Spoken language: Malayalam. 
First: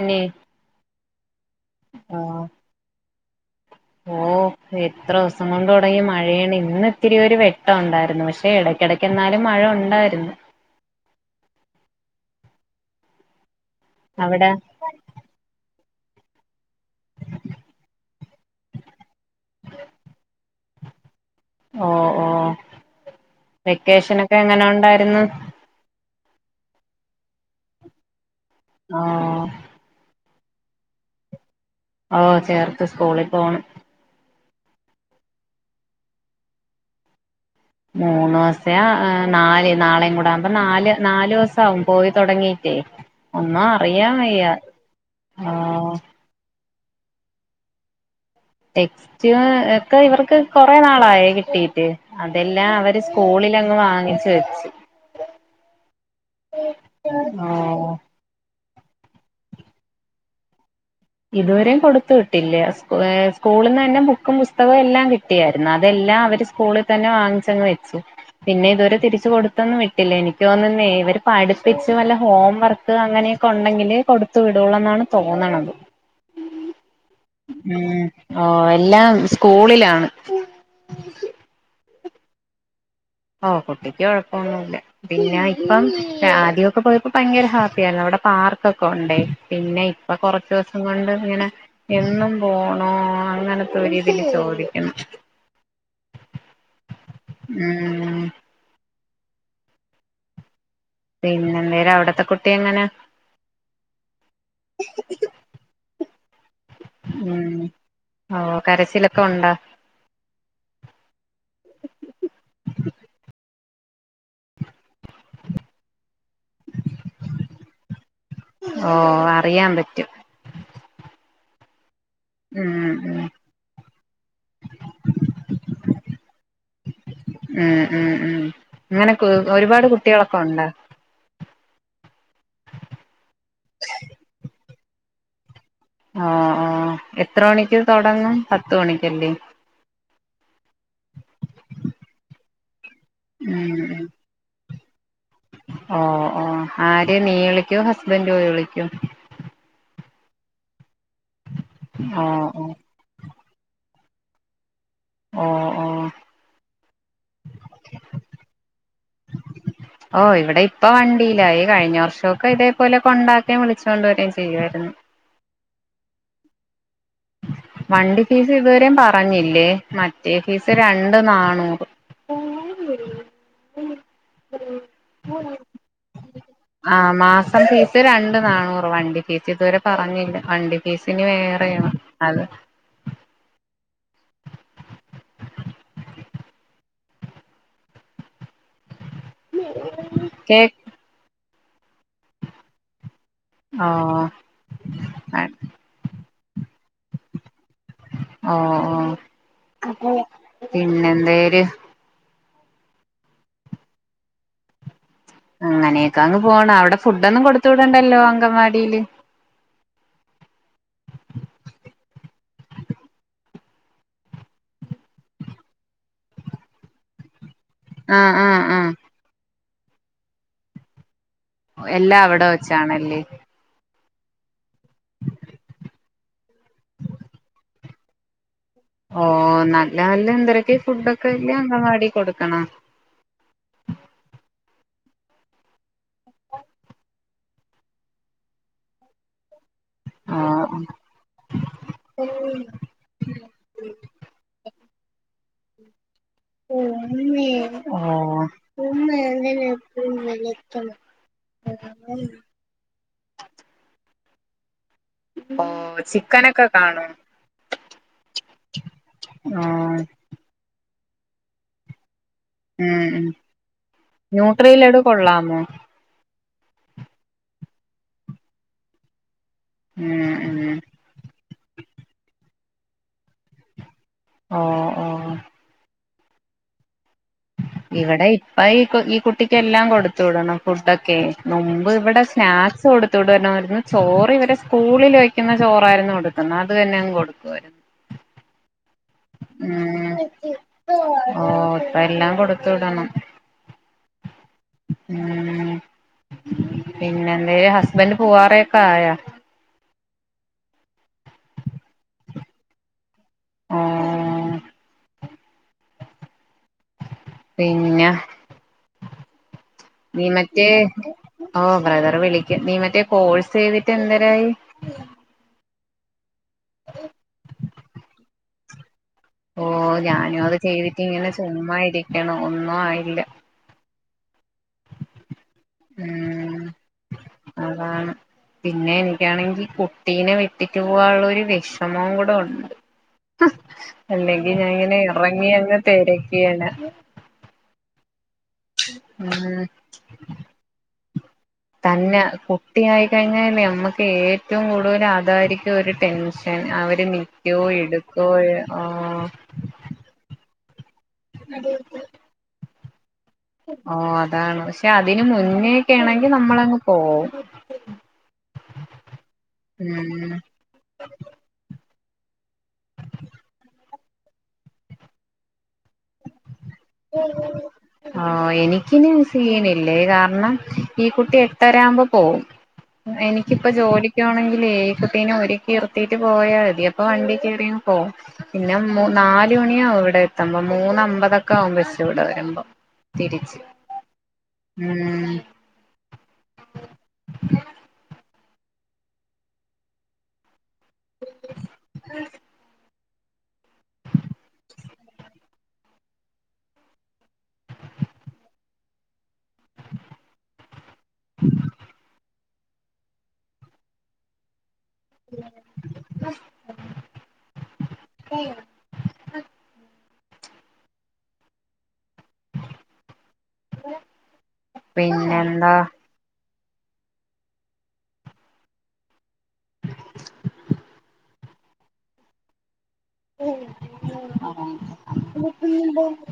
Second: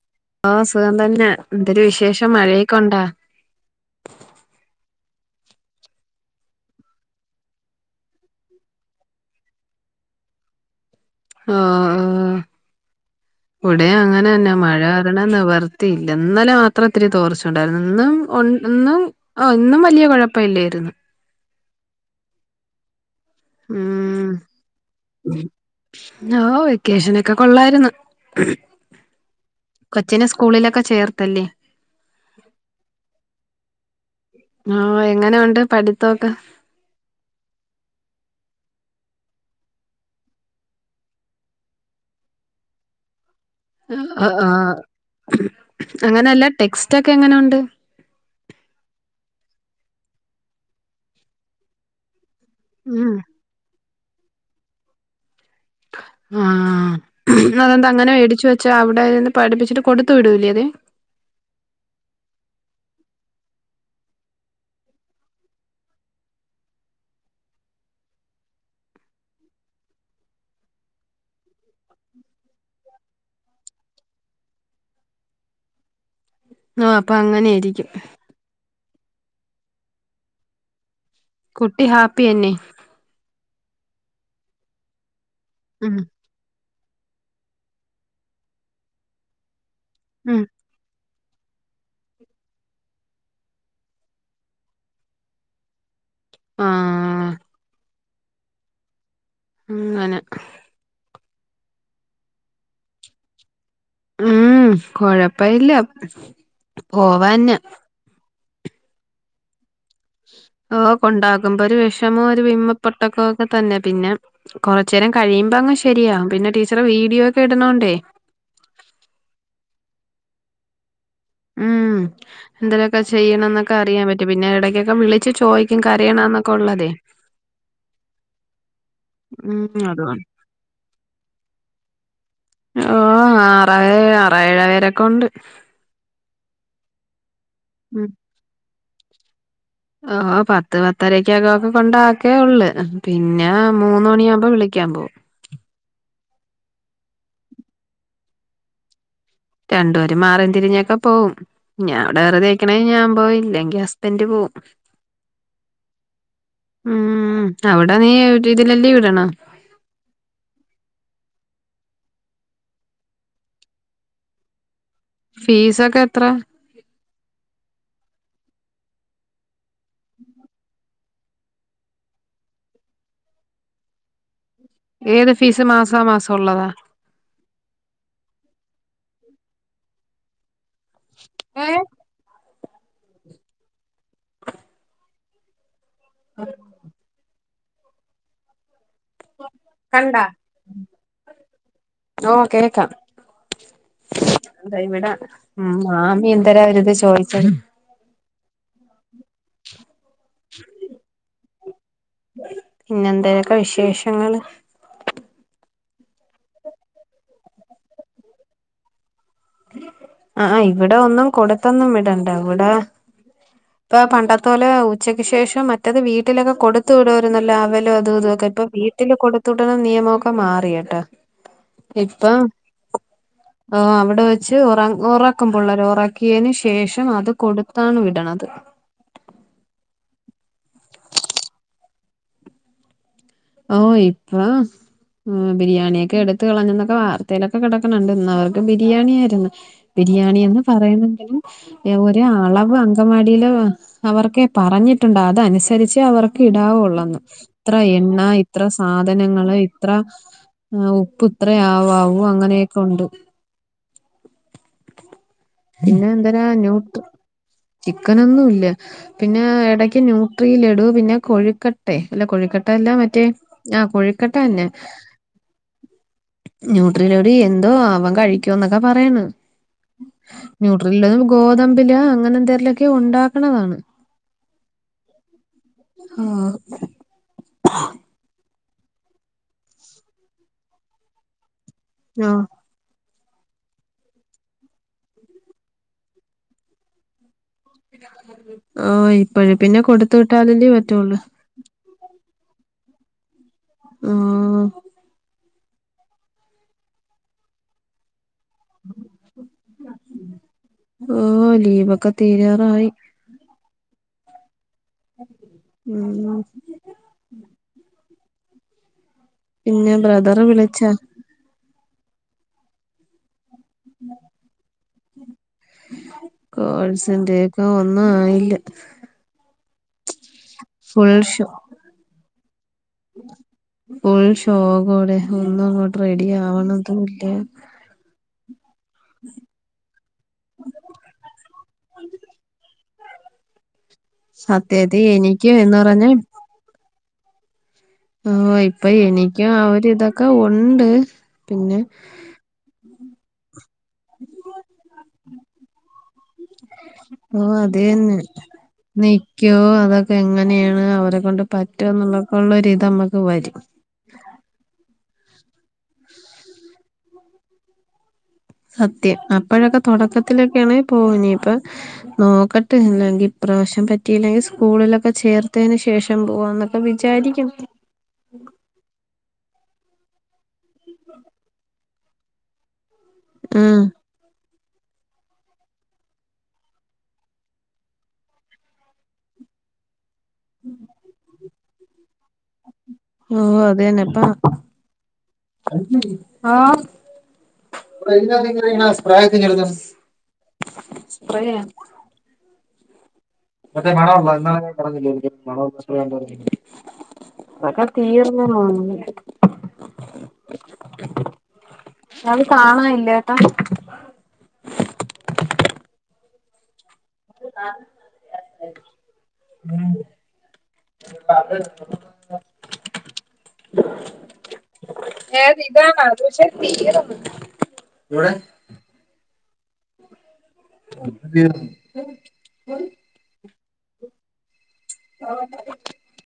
പിന്നെ ഓ സുഖം തന്നെ എന്തൊരു വിശേഷം ആഹ് മഴെ കൊണ്ടാ ഓ എത്ര ദിവസം കൊണ്ട് തുടങ്ങി മഴയാണ് ഇന്ന് ഇത്തിരിയൊ ഒരു വെട്ടം ഉണ്ടായിരുന്നു പക്ഷെ ഇടയ്ക്കിടയ്ക്ക് എന്നാലും മഴ ഉണ്ട യിരുന്നു [inaudible] ആഹ് ഇവിടെ അങ്ങനെ അവിടെ തന്നെ മഴ വരണംന്ന് വ- ഇല്ല എന്നാല മാത്രം ഒത്തിരി തോർച്ച ഉണ്ടായിരുന്നു ഇന്നും ഇന്നും ആ ഇന്നും വലിയ കുഴപ്പ ഇല്ലായിരുന്നു ഉ ഓ ഓ ഉം വെക്കേഷനൊക്കെ എങ്ങനെ ഉണ്ടായിരുന്നു ഓ വെക്കേഷന ഒക്കെ കൊള്ളായിരുന്നു ഓ കൊച്ചനെ സ്കൂളിലൊക്കെ ചേർത്തല്ലേ ഓ ചേർത്ത് സ്കൂളിൽ പോണ് ആ എങ്ങനെയുണ്ട് പഠിത്തൊക്കെ മൂന്നു ദിവസയാ നാല് നാളെയും കൂട ആകുമ്പ നാല് നാല്ു ദിവസവും പോയി തുടങ്ങി എ അ ആ ആഹ് അങ്ങനല്ല ടെക്സ്റ്റ് ഒക്കെ എങ്ങനെുണ്ട് ടെക്സ്റ്റ് ഒക്കെ ഇവർക്ക് കൊറെ നാളായി കിട്ടീട്ട് അതെല്ലാം അവര് ഉം സ്കൂളിലങ്ങ് വാങ്ങിച്ച വെച്ച് ആഹ ഓ അതെന്താ അങ്ങനെ മേടിച്ചു വെച്ച പ അവിടെന്ന് പഠിപ്പിച്ചട്ട് കൊടുത്തു വിടൂലേ അതെ ഇതുവരെയും കൊടുത്തു വിട്ടില്ലേ ഏ സ്കൂളിൽ നിന്ന് തന്നെ ബുക്കും പുസ്തകവും എല്ലാം കിട്ടിയായിരുന്നു അതെല്ല ല്ല അവര് സ്കൂളിൽ തന്നെ വാങ്ങിച്ചങ്ങ് വെച്ചു പിന്നെ ഇതുവരെ തിരിച്ചു കൊടുത്തൊന്നും വിട്ടില്ല എനിക്ക് തോന്നുന്നേ ഇവര് പഠിപ്പിച്ച് വല്ല ഹോം വർക്ക് അങ്ങനെ കൊണ്ടെങ്കിലേ കൊടുത്തു വിടുള്ള എന്നാണ് തോന്നണത് ആഹ് അപ്പൊ ഉം അങ്ങനെയായിരിക്കും ഓ എല്ലാം സ്കൂളിലാണ് കുട്ടി ഹാപ്പി എന്നെ ഓ കുട്ടിക്ക് കുഴപ്പൊന്നില്ല പിന്നെ ഇപ്പം ഉം ആദ്യ ഒക്കെ പോയപ്പോ ഭയങ്കര ഹാപ്പി ആയിരുന്നു അവിടെ പാർക്കൊക്കെ ഉണ്ടെ പിന്നെ ഇപ്പൊ ഉം കുറച്ച് ദിവസം കൊണ്ട് അങ്ങനെ എന്നും പോണോ അങ്ങനത്തെ രീതിൽ ചോദിക്കുന്നു ആഹ് ഉം അങ്ങനെ പിന്നെ എന്തേര് അവിടത്തെ കുട്ടി എങ്ങനെ ഉം കൊഴപ്പ ഇല്ല പോവന്ന ഉം ഓ കരച്ചിലൊക്കെ ഉണ്ട ഓ കൊണ്ടകുമ്പോ ഒരു വിഷമോ ഒരു വിമ പൊട്ടക്കോ ഒക്കെ തന്നെ പിന്നെ കൊറ ചെരം കഴിയുമ്പോ അങ്ങ് ശരിയാവും പിന്നെ ടീച്ചറ് വീഡിയോ ഒക്കെ ഇടുണോണ്ടേ ഓ അറിയാൻ പറ്റും ഉം ഉം എന്തെലൊക്കെ ഉം ചെയ്യണം എന്നൊക്കെ അറിയാൻ പറ്റും പിന്നെ ഇടക്കൊക്കെ വിളിച്ചു ചോദിക്കും കരയ്ണൊ എന്നൊക്കെ ഉള്ളതേ [unintelligible] ഉം ഉം ഉം അങ്ങനെ ഉം ഒരുപാട് അതുകൊണ്ട് കുട്ടികളൊക്കെ ഉണ്ടോ ഓ ആറ് ആറ് ഏഴ് പേരൊക്കെ ഉണ്ട് ഒ ഓ എത്ര മണിക്ക് ഉം തുടങ്ങും പത്ത് മണിക്കല്ലേ ഓ പത്ത് പത്തരക്കൊക്കെ കൊണ്ടക്കേ ഉള്ളു പിന്നെ ഉം ഉം മൂന്ന് മണിയാമ്പോ വിളി ളികാൻമ്പൊ ഓ ഓ ആര് നീ വിളിക്കോ ഹസ്ബന്റോയി വിളിക്കോ രണ്ടുപേരും മാറും തിരിഞ്ഞൊക്കെ പോവും ഞാൻ ഇവിടെ ഓ വേറെ ഓ തേക്ക്ണെ ഞാൻ പോവും ഇല്ലെ എന്റെ ഹസ്ബൻഡ് പോവും ഓ ഓ ഉം അവിട നീ രീതിലല്ലേ വിടണെ ഇല്ല ഈ കഴിഞ്ഞ വർഷൊക്കെ ഇതേപോലെ കൊണ്ടാക്കേം വിളിച്ച് കൊണ്ട് വരേം ചെയ്യുവായിരുന്നു ഫീസ് ഒക്കെ എത്ര വണ്ടി ഫീസ് ഇതുവരെയും പറഞ്ഞില്ലേ മറ്റേ ഫീസ് രണ്ട് നാന്നൂറ് [unintelligible] ഉം ഉം ഏത് ഫീസ് മാസാ മാസം ആ മാസം ഫീസ് രണ്ട് നാണൂറ് വണ്ടി ഫീസ് ഇതുവരെ പറഞ്ഞില്ല വണ്ടി ഫീസിന് ഏഹ് വേറെയാണ് അത് ഉം കണ്ടാ കേക്ക് ഓ കേക്കാം ഓ എന്താ ഇവിടെ ഉം മാമി എന്തരാ ഒരിത് ചോയിച്ച്ണെ ഓ ഓ പിന്നെ എന്തേര് പിന്നെന്തോക്കെ വിശേഷങ്ങള് അങ്ങനെയൊക്കെ അങ്ങ് പോണം അവിടെ ഫുഡൊന്നും കൊടുത്തു വിടണ്ടല്ലോ അങ്കൻവാടിയില് ആഹ് ഇവിടെ ഒന്നും കൊടുത്തൊന്നും വിടണ്ട ഇവിടെ ഇപ്പ പണ്ടത്തോലെ ഉച്ചക്ക് ശേഷം മറ്റത് വീട്ടിലൊക്കെ കൊടുത്തു വിടുമായിരുന്നല്ലോ ലോ അത് ആ ഇതൊക്കെ ആ ഇപ്പ ആ വീട്ടില് കൊടുത്തുട്ടന നിയമൊക്കെ മാറിട്ടോ എല്ലാം ഇപ്പ അവിടെ വെച്ചാണല്ലേ ആഹ് അവി ടെ വെച്ച് ഉറ ഉറാക്കുമ്പിള്ളേരെ ഉറാക്കിയതിന് ശേഷം അത് കൊടുത്താണ് വിടണത് ഓ നല്ല നല്ല എന്തൊരക്കെ ഫുഡൊക്കെ വല്ല അംഗവാടി കൊടുക്കണ ഓ ഇപ്പം ആ ബിരിയാണിയൊക്കെ എടുത്ത് കളഞ്ഞ് എന്നൊക്കെ വാർത്തയിലൊക്കെ കേക്ക്ണ്ണ്ട് ഇന്ന് അവർക്ക് ബിരിയാണിയായിരുന്നു ബിരിയാണി എന്ന് ആഹ് പറയണെങ്കിലും ഒര് അളവ് അങ്കവാടിൽ അവർക്കെ പറഞ്ഞി ട്ടുണ്ട് അതനുസരിച്ച് അവർക്ക് ഇടാവുള്ളെന്ന് ഇത്ര ഓഹ് എ എ ഓഹ് ഇത്ര സാധനങ്ങള് ഇത്ര ആ ഉപ്പ് ഇത്ര ആവാവൂ അങ്ങനെയൊക്കെ ഉണ്ട് പിന്നെ എന്തേരാ ചിക്കനൊക്കെ നൂട്ട് കാണും ചിക്കനൊന്നുല്ല പിന്നെ ഇടക്ക് ആഹ് ന്യൂട്രിയിലെടു പിന്നെ കൊഴുക്കട്ടെ അല്ല കോഴിക്കെട്ട അല്ല ഉം മറ്റേ ഉം ആ കോഴിക്കെട്ട തന്നെ ന്യൂട്രിയിലട് കൊള്ളാമോ ന്യൂട്രലോടി എന്തോ അവൻ കഴിക്കുവ എന്നൊക്കെ പറയ്ണ് ഉം ഉം ഗോതമ്പില അങ്ങനെ എന്തെങ്കലിലൊക്കെ ഉണ്ടാ ഓ ഓ ആഹ് ഇവിടെ ഇപ്പ ഈ ഈ കുട്ടിക്ക് എല്ലാം കൊടുത്തു വിടണം ഫുഡൊക്കെ മുമ്പ് ഇവിടെ സ്നാക്സ് കൊടു കൊത്തടു വരണമായിരുന്നു ചോറ് ഇവരെ സ്കൂളിൽോയ്ക്കുന്ന ചോറായിരുന്നു കൊടുക്കുന്നത് അത് തന്നെ അങ്ങ് കൊടുക്കുമായിരുന്നു ഓ ഉ ഓ ഇപ്പ എല്ലാം അത്തോടണം ആഹ് ഉ പിന്നെ എന്തായ ഹസ്ബന്റ് പോവാറൊക്കെ ആയാ ഓ ലീവൊക്കെ തീരാറായി ആഹ ഉം പിന്നെ പിന്നെ നീ ബ്രദറ് മറ്റേ വിളിച്ചാ ഓ ബ്രദർ വിളിക്ക നീ മറ്റേ കോഴ്സ് ചെയ്തിട്ട് എന്തേരായി കോഴസിന്റെ ഒക്കെ ഒന്നും ആയില്ല ഓ ഞാനും അത് ചെയ്തിട്ട് ഫുൾ ഇങ്ങനെ ഷോ ചുമ്മാ ഇരിക്കണം ഒന്നും ആയില്ല ഫുൾ ഷോകോടെ ഒന്നും അങ്ങോട്ട് റെഡി ഉം ആവണതുമല്ല അതാണ് പിന്നെ എനിക്കാണെങ്കി കുട്ടീനെ വിെട്ടിട്ടു പോവാനുള്ള ഒരു വിഷമവും കൂടെ ഉണ്ട് അല്ലെങ്കി ഞാൻ ഇങ്ങനെ സത്യത്തി ഇറങ്ങി എനിക്ക് എന്ന് അങ്ങെ പറഞ്ഞാ തരക്കയാണ് ആഹ് ഇപ്പൊ എനിക്കും ആ ഒരു ഇതൊക്കെ ഉണ്ട് പിന്നെ തന്നെ കുട്ടിയായി കഴിഞ്ഞാലം നമുക്ക് ഏറ്റവും കൂടുതൽ ആധരിക്ക ഒരു ടെൻഷൻ അവര് നൽക്കയോ എടുക്കോ ഓ നക്കോ അതൊക്കെ എങ്ങന അവരെ കൊൊണ്ട് പറ്റുമ എന്നുള്ളൊക്കെള്ളരിത് നമ്മക്ക് വരും ഓ അതാണ് പക്ഷെ അതിനന് മുന്നേക്കെ ആണെങ്കി നമ്മളങ്ങ് പോവും സത്യം അപ്പോഴൊക്കെ ഉം തുടക്കത്തിലൊക്കെയണ പോനി ഇപ്പൊ നോക്ക ങ്കിൽ ഇപ്രാവശ്യം പറ്റിയില്ലെങ്കിൽ സ്കൂളിലൊക്കെ ചേർത്തതിനന് ശേഷം പോകന്നൊക്കെ ആഹ എനിക്കിന ചെയ കാരണം ഈ കുട്ടി എട്ടര്പോ പോം എനിക്കപ്പോ ഉം ജോലണെ ഒരുക്കിർത്തിട്ട് പോയാൽ മതി അപ്പൊ വണ്ടി കയറിയ പോ പിന്നെ ന തുണിയാവും ഇവിടെ എത്തുമ്പോ മൂന്ന അമ്പതൊക്കെ ആമ്പോെച്ച് ഇവിടെ വരുമ്പോം ഓ അതന്നെപ്പാ ഉം ആ [inaudible] മറ്റേ മണള്ള എന്നാല [unintelligible] പറഞ്ഞില്ലോ എനിണ അതൊക്കെ തീർന്നു തോന്നുന്നു [unintelligible] കാണാനില്ലട്ടാ [inaudible] ഉം [unintelligible] ക [unintelligible] ഏ പിന്നെന്താ സിതാ വതക്ഷ [unintelligible] ഇടെ [unintelligible] [unintelligible] ന്നണ്ടോ [unintelligible]